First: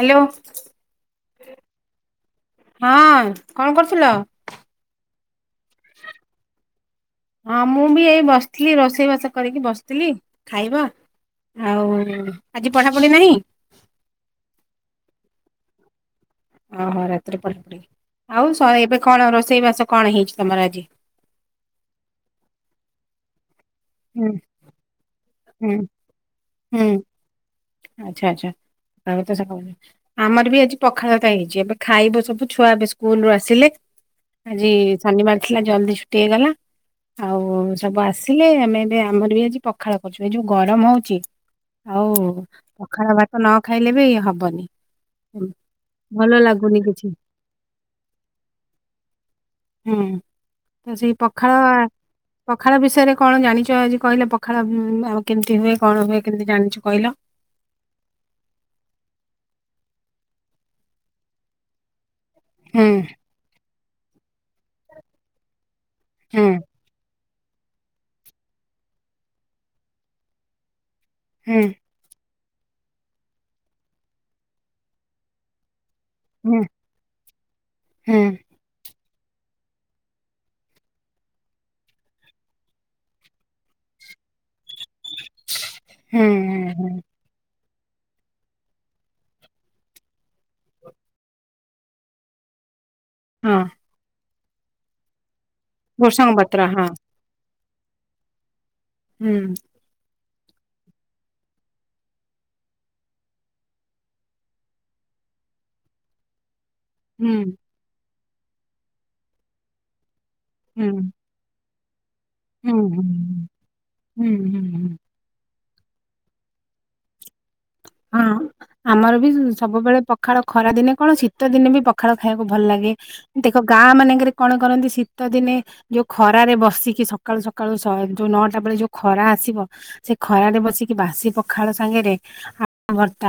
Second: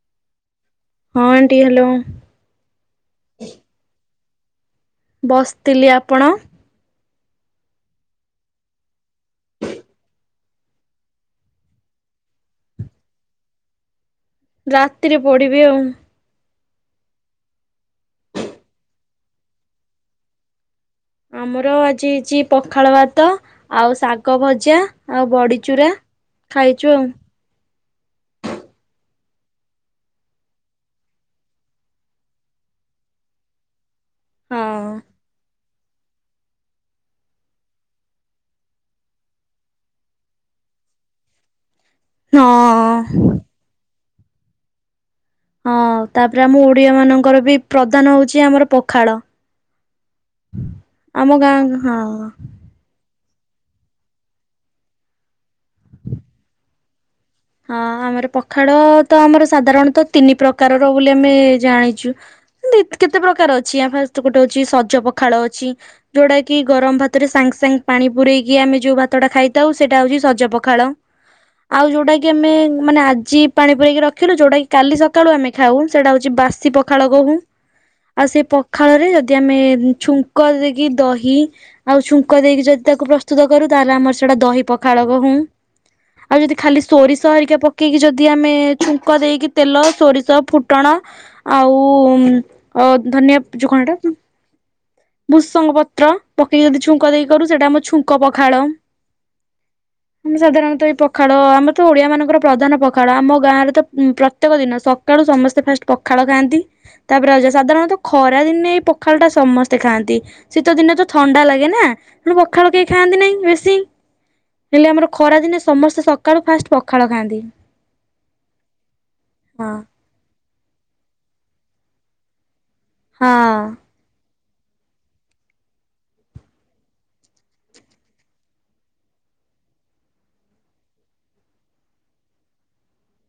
Hello. ହଁ aunty hello. ହଁ କଣ କରୁଥିଲ? ବସିଥିଲି, ଆପଣ? ହଁ ମୁଁ ବି ଏଇ ବସିଥିଲି, ରୋଷେଇବାସ କରିକି ବସିଥିଲି। ଖାଇବା ଆଉ ଆଜି ପଢ଼ାପଢ଼ି ନାହିଁ? ରାତିରେ ପଡିବି ଆଉ। ଓହୋ ରାତିରେ ପଢା ପଢିବି ଆଉ ଏବେ କଣ ରୋଷେଇ ବାସ କଣ ହେଇଛି ତମର ଆଜି? ଆମର ଆଜି ହେଇଛି ପଖାଳ ଭାତ। ଆଉ ହୁଁ ଶାଗ ଭଜା ଆଉ ହୁଁ ବଡିଚୁରା ହୁଁ ଖାଇଛୁ ଆଉ। ଆଚ୍ଛା ଆଚ୍ଛା। ଆମର ବି ଆଜି ପଖାଳତ ହେଇଛି ଏବେ ଖାଇବ ସବୁ ଛୁଆ ଏବେ ସ୍କୁଲୁ ଆସିଲେ। ଆଜି ହଁ ଶନିବାର ଥିଲା ଜଲଦି ଛୁଟି ହେଇଗଲା ଆଉ ସବୁ ଆସିଲେ ଆମେ ଏ ଆମର ବି ଆଜି ପଖାଳ କରୁଛୁ ଏ ଯୋଉ ଗରମ ହଉଛି ଆଉ ହଁ ପଖାଳ ଭାତ ନ ଖାଇଲେ ବି ହେବନି। ହଁ ତାପରେ ଆମ କିଛି। ଓଡିଆମାନଙ୍କର ବି ପ୍ରଧାନ ହଉଛି ଆମର ପଖାଳ। ହୁଁ ତ ସେଇ ଆମ ଗାଁ ପଖାଳ ହଁ ପଖାଳ ବିଷୟରେ କଣ ଜାଣିଛ ଆଜି କହିଲ? ପଖାଳ ଆଉ କେମିତି ହୁଏ? କଣ ହୁଏ? କେମିତି ଜାଣିଛ କହିଲ? ହଁ ଆମର ପଖାଳ ତ ଆମର ସାଧାରଣତଃ ତିନି ପ୍ରକାରର ବୋଲି ଆମେ ଜାଣିଛୁ। ହୁଁ କେତେ ପ୍ରକାର ଅଛି ଆମ ଫା ଗୋଟେ ହଉଛି ସଜ ପଖାଳ ଅଛି ଯୋଉଟା ହୁଁ କିି ଗରମ ଭାତରେ ସାଙ୍ଗେ ସାଙ୍ଗେ ପାଣି ପୁରରେଇକି ଆମେ ଯୋଉ ଭାତ ଟା ଖାଇଥାଉ ସେଇଟା ହଉଛି ସଜ ପଖାଳ ହଁ। ଆଉ ଯୋଉଟା କି ଆମେ ମାନେ ଆଜି ପାଣି ପୁରେଇକି ରଖିଲୁ ଯୋଉଟା କି କାଲି ସକାଳୁ ଆମେ ଖାଉ ସେଟା ହ ହୁଁ ବାସି ପଖାଳ କହୁ। ହୁଁ ଆଉ ସେ ଖାଳରେ ଯଦି ଆମେ ଛୁଙ୍କ ଦେଇକି ଦହି ଆଉ ଛୁଙ୍କ ଦେଇକି ଯଦି ତାକୁ ପ୍ରସ୍ତୁତ କରୁ ତାହେଲେ ଆମର ସେଇଟା ଦହି ପକ ଖାଳ କହୁ ହୁଁ ଆଉ ଯଦି ହୁଁ ଖାଲି ହୁଁ ସୋରିଷ ହରିକା ପକେଇକି ଯଦି ଆମେ ଛୁଙ୍କ ଦେଇକି ତେଲ ସୋରିଷ ଫୁଟଣ ଆଉ ଧନିଆ ହଁ ଯୋଗଣ ଟା ଭୁସଙ୍ଗ ପତ୍ର ଭୃଷଙ୍ଗ ପକେଇକି ପତ୍ର ଯଦି ହଁ ଛୁଙ୍କ ଦେଇ କରୁ ସେଇଟା ଆମ ଛୁଙ୍କ ପଖାଳ। ହୁଁ। ଆମେ ସାଧାରଣତଃ ଏଇ ପଖାଳ ଆମର ତ ଓଡିଆମାନଙ୍କର ପ୍ରଧାନ ପଖାଳ ଆମ ଗାଁରେ ତ ପ୍ରତ୍ୟେକ ଦିନ ସକାଳୁ ସମସ୍ତେ ଫାଷ୍ଟ ପଖାଳ ଖାଆନ୍ତି। ତାପରେ ହୁଁ ଆ ସାଧାରଣତଃ ଖରା ଦିନେ ଏଇ ପଖାଳଟା ସମସ୍ତେ ଖାଆନ୍ତି। ଶୀତ ହୁଁ ଦିନେ ତ ଥଣ୍ଡା ଲାଗେ ନା ପଖାଳ ହୁଁ କେହି ହୁଁ ଖାଆନ୍ତି ନାହିଁ ବେଶୀ ହୁଁ ହୁଁ ହେଲେ ହୁଁ ଆମର ଖରାଦିନେ ସମସ୍ତେ ସକାଳୁ ଫାଷ୍ଟ ପଖାଳ ଖାଆନ୍ତି। ହଁ ଆମର ବି ହଁ ସବୁବେଳେ ପ ପଖାଳ ଖରା ଦିନେ କଣ ଶୀତ ଦିନେ ବି ପଖାଳ ଖାଇବାକୁ ଭଲ ଲାଗେ ହଁ। ଦେଖ ଗାଁ ମାନେଙ୍କେରେ କଣ କରନ୍ତି ଶୀତଦିନେ? ଯୋଉ ଖରାରେ ବସିକି ସକାଳୁ ସକାଳୁ ଯୋଉ ନଅଟା ବେଳେ ଯୋଉ ଖରା ଆସିବ ସେ ଖରାରେ ବସିକି ବାସି ପଖାଳ ସାଙ୍ଗରେ ଭର୍ତ୍ତା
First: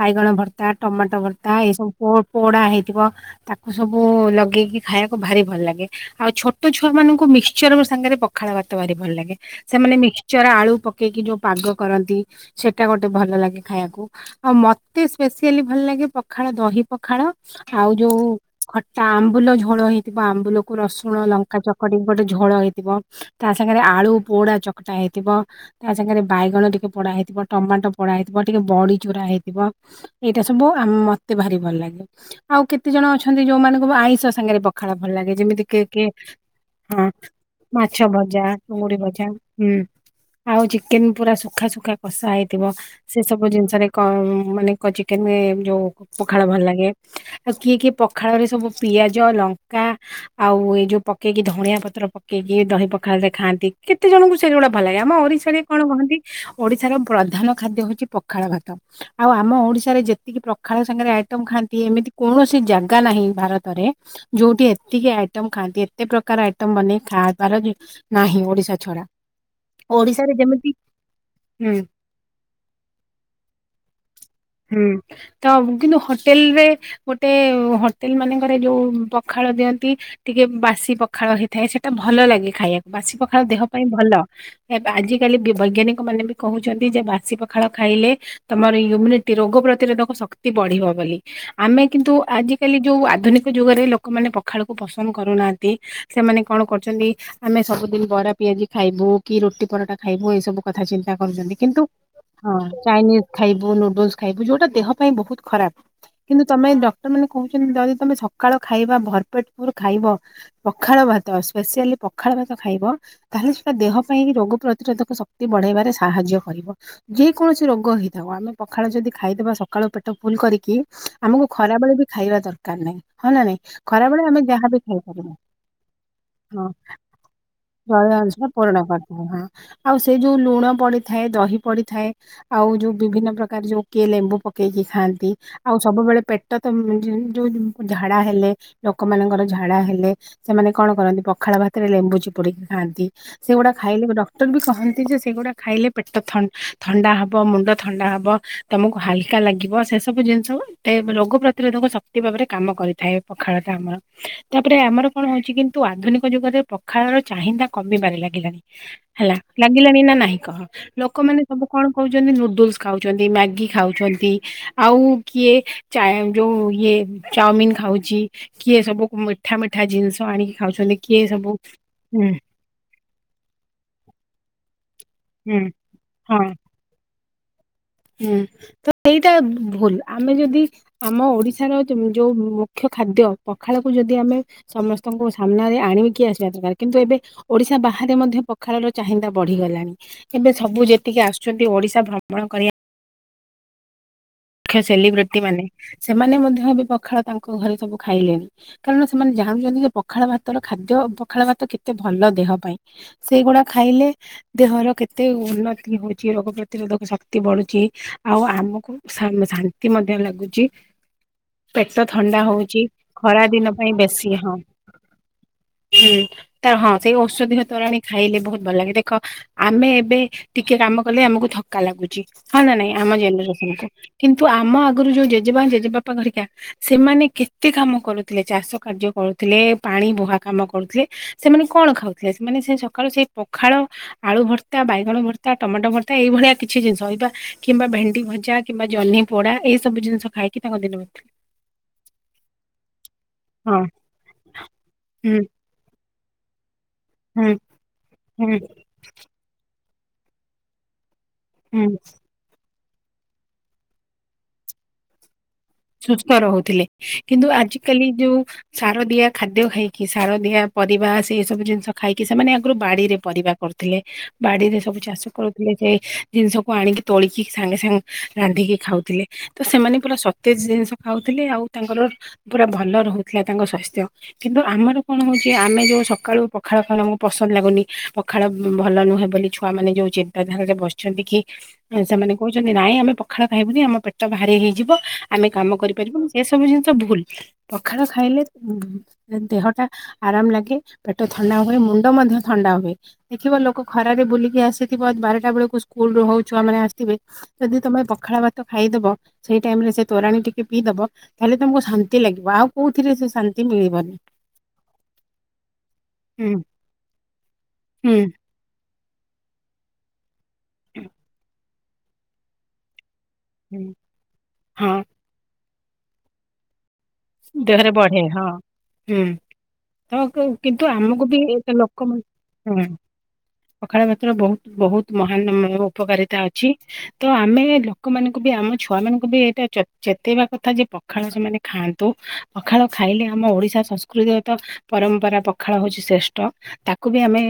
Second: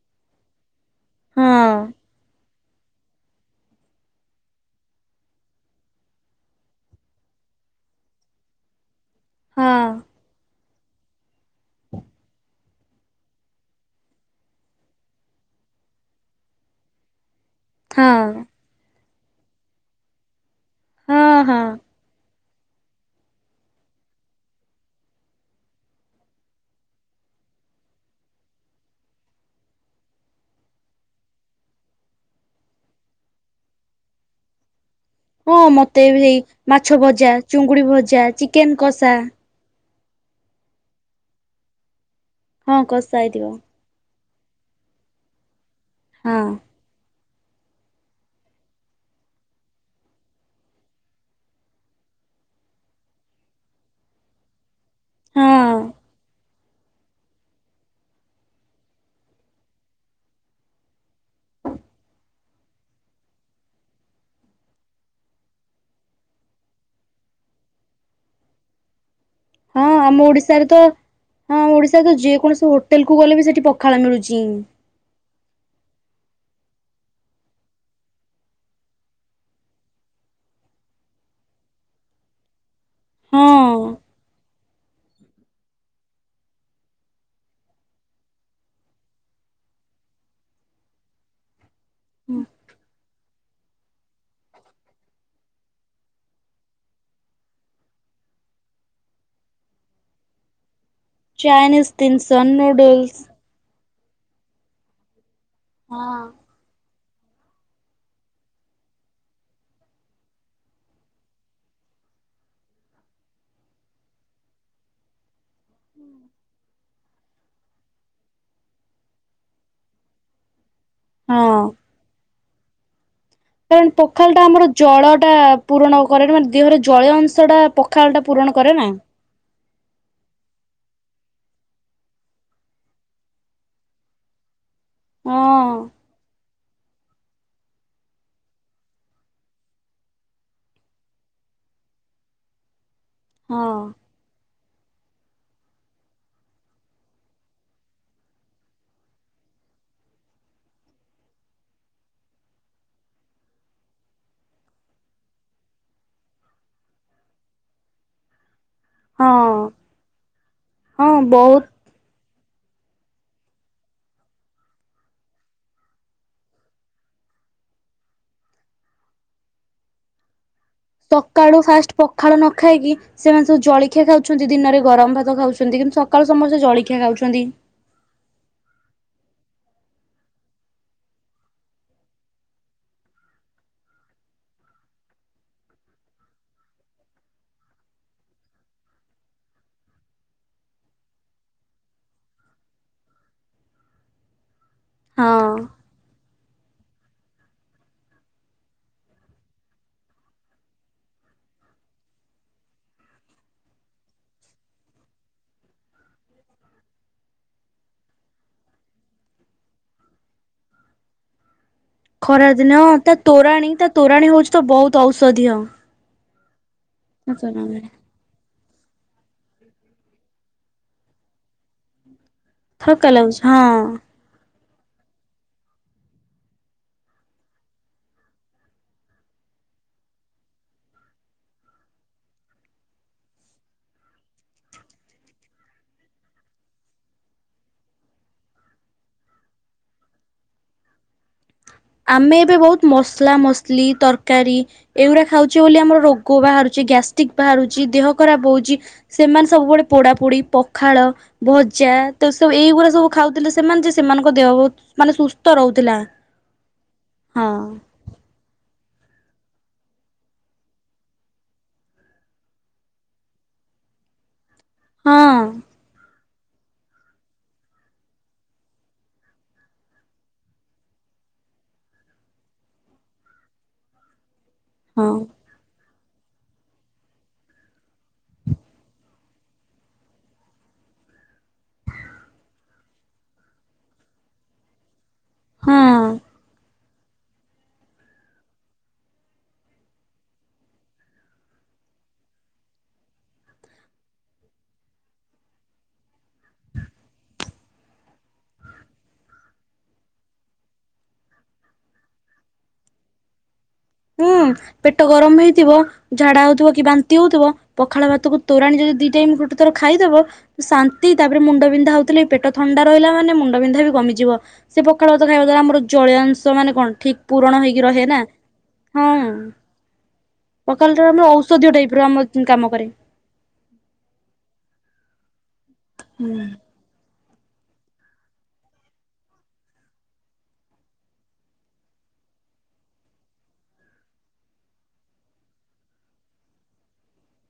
ବାଇଗଣ ଭର୍ତ୍ତା ଟମାଟୋ ଭର୍ତ୍ତା ଏଇ ହଁ ସବୁ ପୋଡା ହେଇଥିବ। ତାକୁ ସବୁ ଲଗେଇକି ଖାଇବାକୁ ଭାରି ଭଲ ଲାଗେ। ଆଉ ଛୋଟ ଛୁଆ ମାନଙ୍କୁ ମିକ୍ସଚର ସାଙ୍ଗରେ ପଖାଳ ଭାତ ଭାରି ଭଲ ଲାଗେ। ହଁ ସେମାନେ ମିକ୍ସଚର ଆଳୁ ପକେଇକି ଯୋଉ ପାଗ କରନ୍ତି ସେଟା ଗୋଟେ ଭଲ ଲାଗେ। ଖାଇବାକୁ ଆଉ ମତେ ସ୍ପେସିଆଲି ଭଲ ଲାଗେ ପଖାଳ ଦହି ପଖାଳ ଆଉ ଯୋଉ ହଁ ଖଟା ଆମ୍ବୁଲ ଝୋଳ ହେଇଥିବ ଆମ୍ବୁଲକୁ ରସୁଣ ହଁ ଲଙ୍କା ହଁ ଚକଟି ଗୋଟେ ଝୋଳ ହୋଇଥିବ। ତା ସାଙ୍ଗରେ ଆଳୁ ପୋଡା ଚକଟା ହେଇଥିବ। ତା ସାଙ୍ଗରେ ବାଇଗଣ ଟିକେ ପୋଡା ହେଇଥିବ ଟମାଟୋ ପୋଡା ହେଇଥିବ। ମତେ ଟିକେ ବଡିଚୁରା ହେଇଥିବ ଏଇଟା ସବୁ ଆମ ମତେ ଭାରି ଭଲ ଲାଗେ। ଆଉ କେତେ ଜଣ ଅଛନ୍ତି ଯୋଉମାନଙ୍କୁ ଆଇଁଷ ସାଙ୍ଗରେ ପ ଖାଳ ଭଲ ଲାଗେ ଯେମିତି ହଁ କି କି ମତେ ବି ସେଇ ମାଛ ହଁ ଭଜା ଚୁଙ୍ଗୁଡି ମାଛ ଭଜା ଚିକେନ ଚୁଙ୍ଗୁଡି କଷା ଭଜା। ହୁଁ ଆଉ ଚିକେନ ପୁରା ସୁୁଖା ସୁୁଖା କଷା ହେଇଥିବ ହଁ କଷା ସେ ହେଇଥିବ ସବୁ ଜିନ ଜିନିଷରେ କଣ ମାନେ କ ଚିକେନ ଯୋଉ ହଁ ପଖାଳ ଭଲ ଲାଗେ। ଆଉ କିଏ କିଏ ପଖାଳରେ ସବୁ ପିଆଜ ଲଙ୍କା ଆଉ ଏଇ ଯୋଉ ପକେଇକି ଧଣିଆ ପତ୍ର ପକେଇକି ଦହି ପଖାଳରେ ଖାଆନ୍ତି। କେତେ ଜଣଙ୍କୁ ସେ ଗୁଡା ଭଲ ଲାଗେ ଆମ ଓରିଶାରେ ହଁ କଣ କହନ୍ତି ଓଡିଶାର ପ୍ରଧାନ ଖାଦ୍ୟ ହଉଛି ଉଛି ପଖାଳ ଭାତ। ଆଉ ଆମ ଓଡିଶାରେ ଯେତିକି ପଖାଳ ସାଙ୍ଗରେ ଆଇଟମ ଖାଆନ୍ତି ଏମିତି କୌଣସି ଯାଗା ନାହିଁ ଭାରତରେ ଯୋଉଠି ଏତିକି ଆଇଟମ ଖାଆନ୍ତି ଏତେ ପ୍ରକାର ଆଇଟମ ବନେଇ ଖାଆବାର ନାହିଁ ଓଡିଶା ଛଡା ହଁ ଆମ ଓଡିଶାରେ ତ ହଁ ହୁଁ ଓଡିଶାରେ ତ ଯେକୌଣସି ହୋ ହୋଟେଲକୁ ଗଲେ ବି ସେଠି ପଖାଳ ମିଳୁଛି। ହୁଁ ତ କିନ୍ତୁ ହୋଟେଲରେ ଗୋଟେ ହୋଟେଲ ମାନଙ୍କରେ ଯୋଉ ପଖାଳ ଦିଅନ୍ତି ଟିକେ ବାସି ପଖାଳ ହେଇଥାଏ ସେଟା ଭଲ ଲାଗେ ଖାଇବାକୁ। ବାସି ପଖାଳ ଦେହ ପାଇଁ ହଁ ଭଲ ଆଜିକାଲି ବୈଜ୍ଞାନିକ ମାନେ ବି କହୁଛନ୍ତି ଯେ ବାସି ପଖାଳ ଖାଇଲେ ତମର ଇମୁନିଟି ରୋଗ ପ୍ରତିରୋଧକ ଶକ୍ତି ବଢିବ ବୋଲି। ଆମେ କିନ୍ତୁ ଆଜିକାଲି ଯୋଉ ଆଧୁନିକ ଯୁଗରେ ଲୋକମାନେ ପଖାଳକୁ ପସନ୍ଦ କରୁନାହାନ୍ତି। ସେମାନେ କଣ କରୁଛନ୍ତି ଆମେ ସବୁଦିନ ବରା ପିଆଜି ଖାଇବୁ କି ରୁଟି ପରଟା ଖାଇବୁ ଏ ସବୁ କଥା ଚିନ୍ତା କରୁଛନ୍ତି କିନ୍ତୁ ଚାଇନିଜ ଜିନିଷ ହଁ ନୁଡୁଲସ ଚାଇନିଜ ଖାଇବୁ ନୁଡୁଲସ ଖାଇବୁ ଯୋଉଟା ଦେହ ପାଇଁ ବହୁତ ଖରାପ। ହଁ। କିନ୍ତୁ ତୁମେ ଡକ୍ଟରମାନେ କହୁଛନ୍ତି ଯଦି ତମେ ସକାଳୁ ଖାଇବା ଭରପେଟ ପୁର ଖାଇବ ପଖାଳ ଭାତ ସ୍ପେସିଆଲି ପଖାଳ ଭାତ ଖାଇବ। ତାହେଲେ ସେଟା ଦେହ ପାଇଁ ରୋଗ ପ୍ରତିରୋଧକ ଶକ୍ତି ବଢେଇବାରେ ସାହାଯ୍ୟ କରିବ। ଯେକୌଣସି ରୋଗ ହେଇଥାଉ ଆମେ ପଖାଳ ଯଦି ଖାଇଦବା ସକାଳୁ ପେଟ ଫୁଲ କରିକି ଆମକୁ ହଁ ଖରାବେଳେ ବି ଖାଇବା ଦରକାର ନାହିଁ ହଁ ନା ନାଇଁ? କାରଣ ଖରାବେଳେ ଆମେ ପଖାଳଟା ଆମର ଯାହାବି ଖାଇପାରିବା ଜଳଟା ପୂରଣ କରେ ମାନେ ହଁ ଦେହରେ ଜଳୀୟ ଅଂଶଟା ଜଳୀୟ ଅଂଶ ପୂରଣ କରିଥାଏ ହଁ ଆଉ ସେ ଯୋଉ ଲୁଣ ପଡିଥାଏ ଦହି ପଡିଥାଏ ଆଉ ଯୋଉ ବିଭିନ୍ନ ପ୍ରକାର ଯୋଉ କିଏ ଲେମ୍ବୁ ପକେଇକି ଖାଆନ୍ତି ହଁ ଆଉ ସବୁବେଳେ ପେଟ ତ ଯୋଉ ଝାଡା ହେଲେ ଲୋକମାନଙ୍କର ଝାଡା ହେଲେ ସେମାନେ କଣ କରନ୍ତି ପଖାଳ ଭାତରେ ଲେମ୍ବୁ ଚିପୁଡିକି ଖାଆନ୍ତି। ସେଗୁଡା ହଁ ଖାଇଲେ ଡକ୍ଟର ବି କହନ୍ତି ଯେ ସେଗୁଡା ଖାଇଲେ ପେଟ ଥନ ଥଣ୍ଡା ହବ ମୁଣ୍ଡ ଥଣ୍ଡା ହବ ତମକୁ ହାଲକା ଲାଗିବ ସେ ସବୁ ଜିନିଷ ରୋଗ ପ୍ରତିରୋଧକ ଶ ଶକ୍ତି ଭାବରେ କାମ କରିଥାଏ ପଖାଳଟା ଆମର। ତାପରେ ଆମର କଣ ହଉଛି କିନ୍ତୁ ଆଧୁନିକ ଯୁଗରେ ପଖାଳର ଚାହିଦା କମିବାରେ ଲାଗିଲା। ହଁ ହେଲା ଲାଗିଲାଣି ନା ନାଇଁ କହ ହଁ ଲୋକମାନେ ବହୁତ ସବୁ କଣ ଖାଉଛନ୍ତି ନୁଡୁଲ୍ସ ଖାଉଛନ୍ତି ମ୍ୟାଗି ଖାଉଛନ୍ତି। ଆଉ କିଏ ଯୋଉ ଇଏ ଚାଉମିିନ ଖାଉଛି କିଏ ସବୁ ମିଠା ମିଠା ଜିନିଷ ଆଣିକି ଖାଉଛନ୍ତି। କିଏ ସବୁ ସକାଳୁ ଫାଷ୍ଟ ହୁଁ ପଖାଳ ନ ଖାଇକି ସେମାନେ ସବୁ ଜଳଖିଆ ଖାଉଛନ୍ତି ଦିନରେ ଗରମ ଭାତ ହୁଁ ଖାଉଛନ୍ତି କିନ୍ତୁ ସକାଳୁ ହଁ ସମସ୍ତେ ଜଳଖିଆ ଖାଉଚ୍ ଛନ୍ତି। ହୁଁ ତ ଏଇଟା ଭୁଲ ଆମେ ଯଦି ଆମ ଓଡିଶାର ଯୋଉ ମୁଖ୍ୟ ଖାଦ୍ୟ ପଖାଳକୁ ଯଦି ଆମେ ସମସ୍ତଙ୍କୁ ସାମ୍ନାରେ ଆଣିକି ଆସିବା ଦରକାର କିନ୍ତୁ ଏବେ ଓଡିଶା ବାହାରେ ମଧ୍ୟ ପଖାଳର ଚାହିଦା ବଢିଗଲାଣି। ଏବେ ସବୁ ଯେତିକି ଆସୁଛନ୍ତି ଓଡିଶା ଭ୍ରମଣ କରିବା ମୁଖ୍ୟ ସେଲିବ୍ରିଟି ହଁ ମାନେ ସେମାନେ ମଧ୍ୟ ଏବେ ପଖାଳ ତାଙ୍କ ଘରେ ସବୁ ଖାଇଲେଣି। କାରଣ ସେମାନେ ଜାଣୁଛନ୍ତି ଯେ ପଖାଳ ଭାତର ଖାଦ୍ୟ ପଖାଳ ଭାତ କେତେ ଭଲ ଦେହ ପାଇଁ? ସେଇଗୁଡ଼ା ଖାଇଲେ ଦେହର କେତେ ଉନ୍ନତି ହଉଛି ରୋଗ ପ୍ରତିରୋଧକ ଶକ୍ତି ବଢୁଛି ଆଉ ଆମକୁ ଶା ଶାନ୍ତି ମଧ୍ୟ ଲାଗୁଛି। ପେଟ ଥଣ୍ଡା ଖରା ଦିନ ହଉଛି ତା ଖରା ତୋରାଣୀ ଦିନ ତା ପାଇଁ ତୋରାଣୀ ବେଶୀ ହଉଛି ହଁ। ତ ବହୁତ ଔଷଧୀୟ। ହୁଁ ତା ହଁ ସେଇ ଔଷଧିୟ ତୋରାଣୀ। ଖାଇଲେ ବହୁତ ଭଲ ଲାଗେ ଦେଖ ଆମେ ଏବେ ଟିକେ କାମ କଲେ ଆମକୁ ଥକ୍କା ଲାଗୁଛି। ହଁ ନ ନାଇଁ ଥକା ଆମ ଲାଗୁଛି ହଁ ଜେନେରେସନକୁ କିନ୍ତୁ ଆମ ଆଗରୁ ଯୋଉ ଜେଜେମା ଜେଜେବାପା ଘରିକା ସେମାନେ କେତେ କାମ କରୁଥିଲେ ଚାଷ କାର୍ଯ୍ୟ କରୁଥିଲେ, ପାଣି ବୁହା କାମ କରୁଥିଲେ। ସେମାନେ କଣ ଖାଉଥିଲେ ସେମାନେ ସେ ସକାଳୁ ସେଇ ପଖାଳ ଆଳୁ ଭର୍ତ୍ତା ବାଇଗଣ ଭର୍ତ୍ତା ଟମାଟୋ ଭର୍ତ୍ତା ଏଇଭଳିଆ କିଛି ଜିନିଷ ଇବା କିମ୍ବା ଭେଣ୍ଡି ଭଜା କିମ୍ବା ଜହ୍ନି ପୋଡା ଏଇ ସବୁ ଜିନିଷ ଖାଇକି ତାଙ୍କ ଦିନ। [inaudible] ଆମେ ଏବେ ବହୁତ ମସଲା ହଁ ମସଲି ତରକାରୀ ଏଇଗୁଡା ହୁଁ ଖାଉଛୁ। ଆମର ରୋଗ ବାହାରୁଛି, ଗ୍ୟାଷ୍ଟିକ ହୁଁ ବାହାରୁଛି, ଦେହ ଖରାପ ହୁଁ ହଉଛି, ସେମାନେ ସବୁବେଳେ ପୋଡା ପୋଡି ପଖାଳ ହୁଁ ଭଜା ତ ତ ଏଇଗୁଡା ସବୁ ଖାଉଥିଲେ ସେମାନେ ଯେ ସେମାନଙ୍କ ଦେହ ମାନେ ସୁସ୍ଥ ରହୁଥିଲା। ସୁସ୍ଥ ରହୁଥିଲେ କିନ୍ତୁ ହଁ ଆଜି କାଲି ଯୋଉ ସାରଦିଆ ଖାଦ୍ୟ ଖାଇକି ସାର ଦିଆ ପରିବା ସେଇ ସବୁ ଜିନିଷ ଖାଇକି ସେମାନେ ଆଗରୁ ବାଡିରେ ପରିବା କରୁଥିଲେ ବାଡିରେ ସବୁ ଚାଷ ହଁ। କରୁଥିଲେ ସେ ଜିନିଷକୁ ଆଣିକି ତୋଳିକି ସାଙ୍ଗେ ସାଙ୍ଗେ ରାନ୍ଧିକି ଖାଉଥିଲେ ତ ସେମାନେ ପୁରା ସ ସତେଜ ଜିନିଷ ଖାଉଥିଲେ ଆଉ ତାଙ୍କର ପୁରା ଭଲ ରହୁଥିଲା ତାଙ୍କ ସ୍ୱାସ୍ଥ୍ୟ। କିନ୍ତୁ ଆମର ହଁ କଣ ହଉଛି? ଯେ ଆମେ ଯେଉଁ ସକାଳୁ ପଖାଳ ଖାଉବାକୁ ପସନ୍ଦ ଲାଗୁନି ପଖାଳ ଭଲ ନୁହେଁ ବୋଲି ଛୁଆମାନେ ଯୋଉଁ ଜି ଧାରରେ ବସିଛନ୍ତି କି ସେମାନେ କହୁଛନ୍ତି ନାଇଁ ଆମେ ପଖାଳ ଖାଇବୁନି ଆମ ପେଟ ଭାରି ହେଇଯିବ ଆମେ ହଁ କାମ କରିପାରିବୁନୁ ସେସବୁ ଜିନିଷ ଭୁଲ ପଖାଳ ଖାଇଲେ ଦେହଟା ଆରାମ ଲାଗେ ପେଟ ଥଣ୍ଡା ହୁଏ ମୁଣ୍ଡ ମଧ୍ୟ ଥଣ୍ଡା ହୁଏ। ଦେଖିବ ଲୋକ ଖରାରେ ବୁଲିକି ଆସିଥିବ ବାରଟା ବେଳକୁ ସ୍କୁଲରୁ ହଉଛୁଆ ମାନେ ଆସିଥିବେ ଯଦି ତମେ ପଖାଳ ଭାତ ଖାଇଦବ ସେଇ ଟାଇମରେ ସେ ତୋରାଣୀ ଟିକେ ପିଇଦବ ତାହେଲେ ତମକୁ ଶାନ୍ତି ଲାଗିବ ଆଉ କୋଉଥିରେ ସେ ଶାନ୍ତି ମିଳିବନି। ହୁଁ ପେଟ ଗରମ ହେଇଥିବ ଝାଡା ହୁଁ ହଉଥିବ କି ବାନ୍ତି ହଉଥିବ ପଖାଳ ହୁଁ ଭାତକୁ ତୋ ତୋରାଣୀ ଯଦି ଦି ଟାଇମ୍ ଗୋଟେ ଥର ଖାଇଦବ ଶାନ୍ତି ତାପରେ ମୁଣ୍ଡବିନ୍ଧା ହଉଥିଲେ ପେଟ ଥଣ୍ଡା ରହିଲା ମାନେ ହୁଁ ମୁଣ୍ଡବିନ୍ଧାବି କମିଯିବ ସେ ହଁ ପଖାଳ ଭାତ ଖାଇବା ଦ୍ବାରା ଆମର ଜଳୀୟାଅଂଶ ମାନେ କଣ ଠିକ୍ ପୂରଣ ହେଇକି ଦେହରେ ରହେ ବଢେ ନା। ହଁ ହୁଁ ହଁ ତ କ କିନ୍ତୁ ପଖାଳଟା ଆମକୁ ଆମର ବି ଔଷଧୀୟ ଏତେ ଟାଇପ୍ ଲୋକ ର ଆମ ହୁଁ। କାମ କରେ ପଖାଳ ଭାତର ବହୁତ୍ ବହୁତ୍ ମହାନ ମ ଉପକାରିତା ଅଛି। ତ ଆମେ ଲୋକମାନଙ୍କୁ ବି ଆମ ଛୁଆ ମାନଙ୍କୁ ବି ଏଇଟା ଚେ ଚେତେଇବା କଥା ଯେ ପଖାଳ ସେମାନେ ଖାଆ ନ୍ତୁ ପଖାଳ ଖାଇଲେ ଆମ ଓଡ଼ିଶା ସସ୍କୃତିରେତ ପରମ୍ପରା ପଖାଳ ହଉଚି ଶ୍ରେଷ୍ଟ। ତାକୁ ବି ଆମେ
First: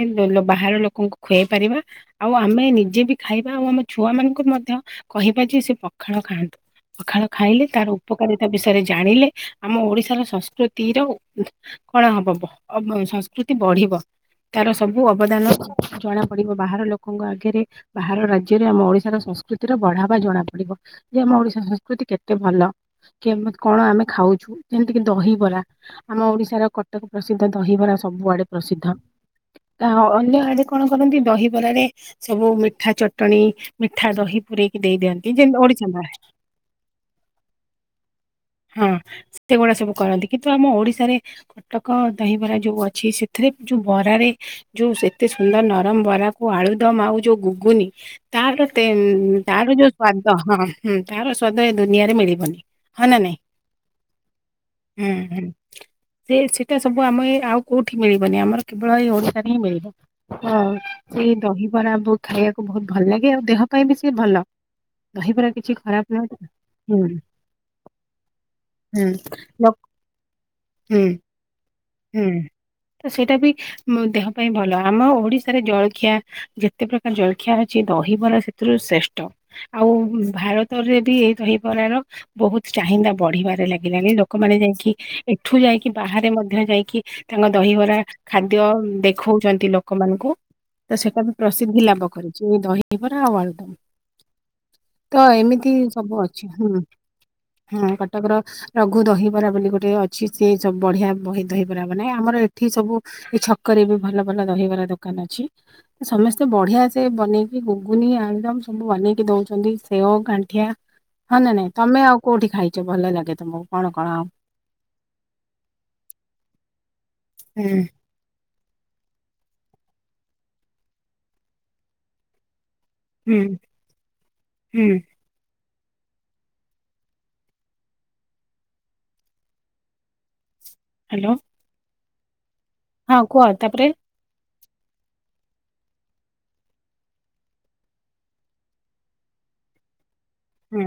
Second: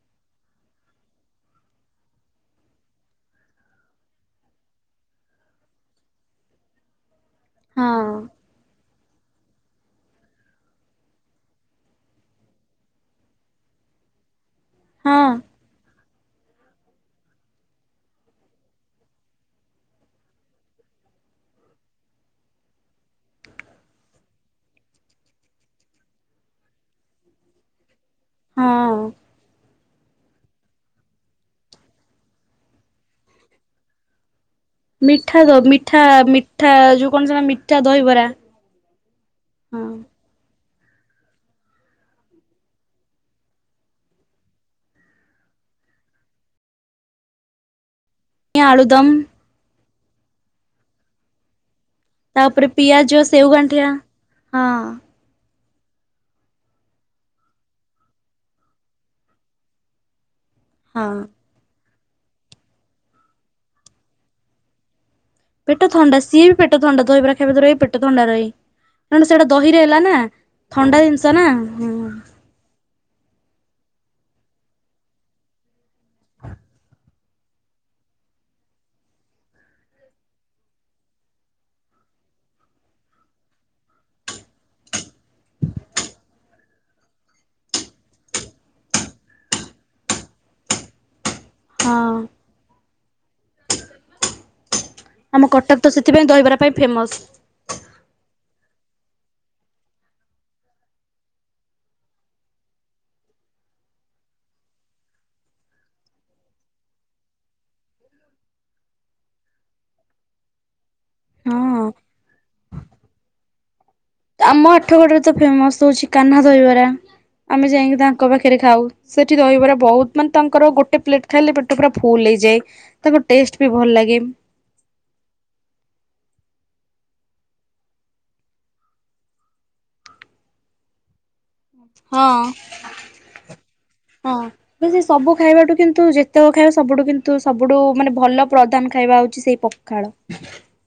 ବାହାର ଲୋକଙ୍କୁ ଖୁଆଇ ପାରିବା। ଆଉ ଆମେ ନିଜେ ବି ଖାଇବା ଆଉ ଆମ ଛୁଆ ମାନଙ୍କୁ ମଧ୍ୟ କହିବା ଯେ ସେ ପଖାଳ ଖାଆନ୍ତୁ। ପଖାଳ ଖାଇଲେ ତାର ହଁ ଉପକାରିତା ବିଷୟରେ ଜାଣିଲେ ଆମ ଓଡିଶାର ସଂସ୍କୃତିର ଉ ଉଁ କଣ ହବବ ଅବ୍ ସଂସ୍କୃତି ବଢିବ ତାର ସବୁ ହଁ। ଅବଦାନ ଜଣା ପଡିବ ବାହାର ଲୋକଙ୍କ ଆଗରେ ବାହାର ରାଜ୍ୟରେ ଆମ ଓଡିଶାର ସଂସ୍କୃତିର ବଢାବା ଜଣା ପଡିବ। ଯେ ଆମ ଓଡିଶା ସଂସ୍କୃତି କେତେ ଭଲ କେମତ୍ କଣ ଆମେ ଖାଉଛୁ ଯେମିତିକି ଦହିବରା ଆମ ଓଡିଶାର କଟକ ପ୍ରସିଦ୍ଧ ଦହିବରା। ସବୁଆଡେ ପ୍ରସିଦ୍ଧ। ହଁ ଆ ଅନ୍ୟ ଆଡେ କଣ କରନ୍ତି ଦହିବରାରେ ସବୁ ମିଠା ଚଟଣି ମିଠା ଦହି। ପୁରେଇକି ଦେଇ ଦିଅନ୍ତି ମିଠା ଦ ଯେମିତି ଓଡିଶା ମିଠା ନାହିଁ। ମିଠା ଯୋଉ କଣ ସେଟା ମିଠା ଦହିବରା। ହଁ ଏତେଗୁଡା ସବୁ ହଁ କରନ୍ତି କିନ୍ତୁ ଆମ ଓଡିଶାରେ କଟକ ଦହିବରା ଯୋଉ ଅଛି ସେଥିରେ ଯୋଉ ବରାରେ ଯୋଉ ସେତେ ସୁନ୍ଦର ନରମ ବରାକୁ ଆଳୁଦମ ଆଉ ଯୋଉ ଘୁଗୁନି। ତାର ତେନ ଆଳୁଦମ୍ ଉଁ ଉଁ ତାର ଯୋଉ ସ୍ଵାଦ ହଁ ହୁଁ। ତାର ସ୍ଵାଦ ଏ ଦୁନିଆରେ ମିଳିବନି ହଁ ନା ନାଇଁ? ଦୋ ଗାଣ୍ଠିଆ। ହଁ। ହୁଁ ହୁଁ। ସେ ସେଇଟା ସବୁ ଆମ ଏ ଆଉ କୋଉଠି ମିଳିବନି ଆମର କେବଳ ଏଇ ଓଡିଶାରେ ହିଁ ମିଳିବ। ହଁ ହଁ ସେଇ ଦହିବରାବୁ। ଖାଇବାକୁ ବହୁତ୍ ଭଲ ଲାଗେ ଆଉ ଦେହ ପାଇଁ ବି ସିଏ ଭଲ ଦହିବରା। କିଛି ପେଟ ଖରାପ ଥଣ୍ଡା ନୁହେଁ ସିଏବି ପେଟ ହୁଁ ଥଣ୍ଡା ଦହିବରା ଖାଇବା ଦ୍ଵାରା ବି ପେଟ ଥଣ୍ଡା ରହେ। ହୁଁ କାରଣ ସେଟା ଲୋକ ଦହିରେ ହେଲାନା ହୁଁ ଥଣ୍ଡା ଜିନ୍ସ ନାଁ ହୁଁ। ତ ସେଇଟା ବି ଉଁ ଦେହ ପାଇଁ ଭଲ ଆମ ଓଡିଶାରେ ଜଳଖିଆ ଯେତେ ପ୍ରକାର ଜଳଖିଆ ଅଛି ଦହିବରା ସେଥିରୁ ଶ୍ରେଷ୍ଟ। ଆଉ ଭାରତରେ ବି ଏଇ ଦହିବରାର ବହୁତ୍ ଚାହିନ୍ଦା ବଢ଼ିବାରେ ଲାଗିଲାଣିି ଲୋକମାନେ ଯାଇକି ଏଠୁ ଯାଇକି ବାହାରେ ମଧ୍ୟ ଯାଇକି ତାଙ୍କ ଦହିବରା ଖାଦ୍ୟ ଦେଖଉଚନ୍ତି ଲୋକମାନଙ୍କୁ। ତ ସେଟା ବି ପ୍ରସିଦ୍ଧି ଲାଭ ହଁ କରିଛି ଏ ଦହିିବରା ଆଉ ଆଳୁଦମ୍। ତ ଆମ ଏମିତି କଟକ ତ ସବୁ ସେଥିପାଇଁ ଅଛି ଦହିବରା ପାଇଁ ହୁଁ ଫେମସ୍ ହୁଁ କଟକର ରଘୁ ଦହିବରା ବୋଲି ଗୋଟେ ଅଛି ସେ ସବୁ ବଢିଆ ବହି ଦହିବରା ବନାଏ ଆମର ଏଠି ସବୁ ଏ ଛକରେ ବି ଭଲ ଭଲ ଦହିବାର ଦୋକାନ ଅଛି। ସମସ୍ତେ ବଢିଆ ସେ ବନେଇକି ଘୁଗୁନି ଆଳୁଦମ୍ ସବୁ ବନେଇକି ଦଉଛନ୍ତି ସେଓ ଗାଣ୍ଠିଆ ହଁ ନା ନାଇଁ ତମେ ଆଉ କୋଉଠି ଖାଇଚ ଭଲ ଲାଗେ ତମକୁ କଣ କଣ? ଆମ ଆଠଗଡରେ ତ ଫେମସ ହଉଛି କାହ୍ନା ଦହିବରା ଆମେ ହୁଁ ଯାଇଁକି ତା ଙ୍କ ପାଖରେ ଖାଉ ସେଠି ଦହିବରା ବହୁତ୍ ମାନେ ତାଙ୍କର ଗୋଟେ ପ୍ଲେଟ ଖାଇଲେ ପେଟ ପୁରା ଫୁଲ୍ ହେଇଯାଏ। ତାଙ୍କ ହୁଁ ଟେଷ୍ଟ ବି ଭଲ୍ ଲାଗେ। ହୁଁ। ହାଲୋ। ହଁ ତାପରେ ହଁ। ମୁଁ ସେ ସବୁ ଖାଇବାଠୁ କିନ୍ତୁ ଯେତକ ଖାଇବା ସବୁଠୁ କିନ୍ତୁ ସବୁଠୁ ମାନେ ଭଲ ପ୍ରଦାନ୍ ଖାଇବା ହଉଚି ସେଇ ପଖାଳ। ହୁଁ।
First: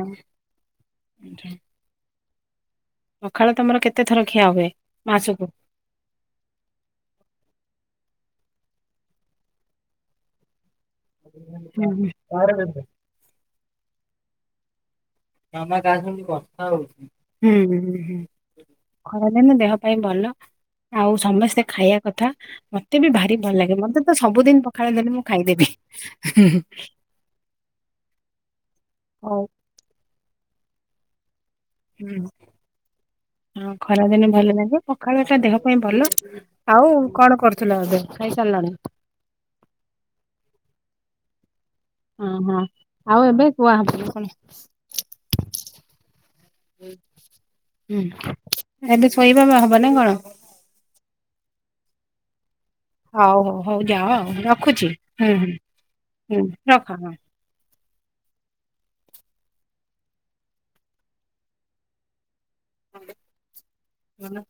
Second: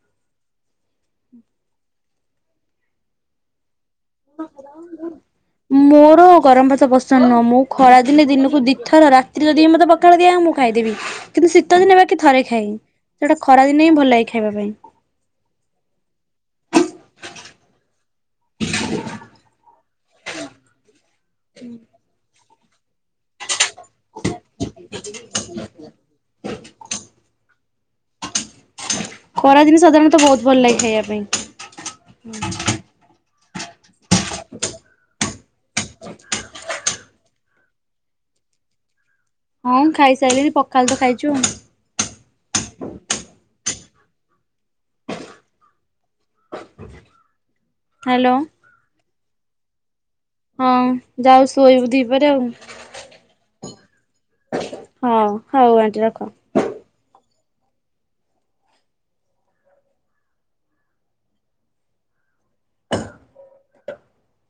ପଖାଳ ତମର କେତେଥର ଖିଆ ହୁଏ ମାସକୁ? ମୋର ଗରମଭାତ ପସନ୍ଦ ନୁହଁ ମୁଁ ଖରାଦିନେ ଦିନକୁ ଦିଥର ରାତିରେ ଯଦି ମୋତେ ପଖାଳ ଦିଆହବ ମୁଁ ଖାଇଦେବି। କିନ୍ତୁ ଶୀତ ହୁଁ ଦିନ ହୁଁ ବାକି ଥରେ ଖାଏ ସେଟା ଖରାଦିନେ ହିଁ ଭଲ ଲାଗେ ଖାଇବା ପାଇଁ। ହୁଁ ହୁଁ। ଖରାଦିନ ଦେହ ପାଇଁ ଭଲ ଆଉ ସମସ୍ତେ ଖାଇବା କଥା ମତେ ବି ଭାରି ଭଲ ଲାଗେ। ମତେ ତ ସବୁଦିନ ପଖାଳ ଦେଲେ ମୁଁ ଖାଇଦେବି। ହଉ ଖରାଦିନେ ସାଧାରଣତଃ ବହୁତ ଭଲ ଲାଗେ ଖାଇବା ପାଇଁ। ହଁ ଖରା ଦିନେ ଭଲ ଲାଗେ ପଖାଳଟା ଦେହ ପାଇଁ ଭଲ। ଆଉ କଣ କରୁଥିଲ ଏବେ ଖାଇସାରିଲଣି? ହଁ ଖାଇସାରିଲିଣି ପଖାଳ ତ ଖାଇଛୁ ଆଉ। ହଁ ହଁ ଆଉ ଏବେ କୁହା [inaudible] ହୁଁ ହ୍ୟାଲୋ। ଏବେ ଶୋଇବା ହବ ନା କଣ? ହଁ ଯାଉଛୁ ଶୋଇବୁ ଦି ପରେ ଆଉ। ହଉ ହଉ ହଉ ଯାଅ ଆଉ ରଖୁଛି ହଁ ହୁଁ ହଉ ଆଣ୍ଟି ରଖ। ହୁଁ ରଖ ହଁ। ୍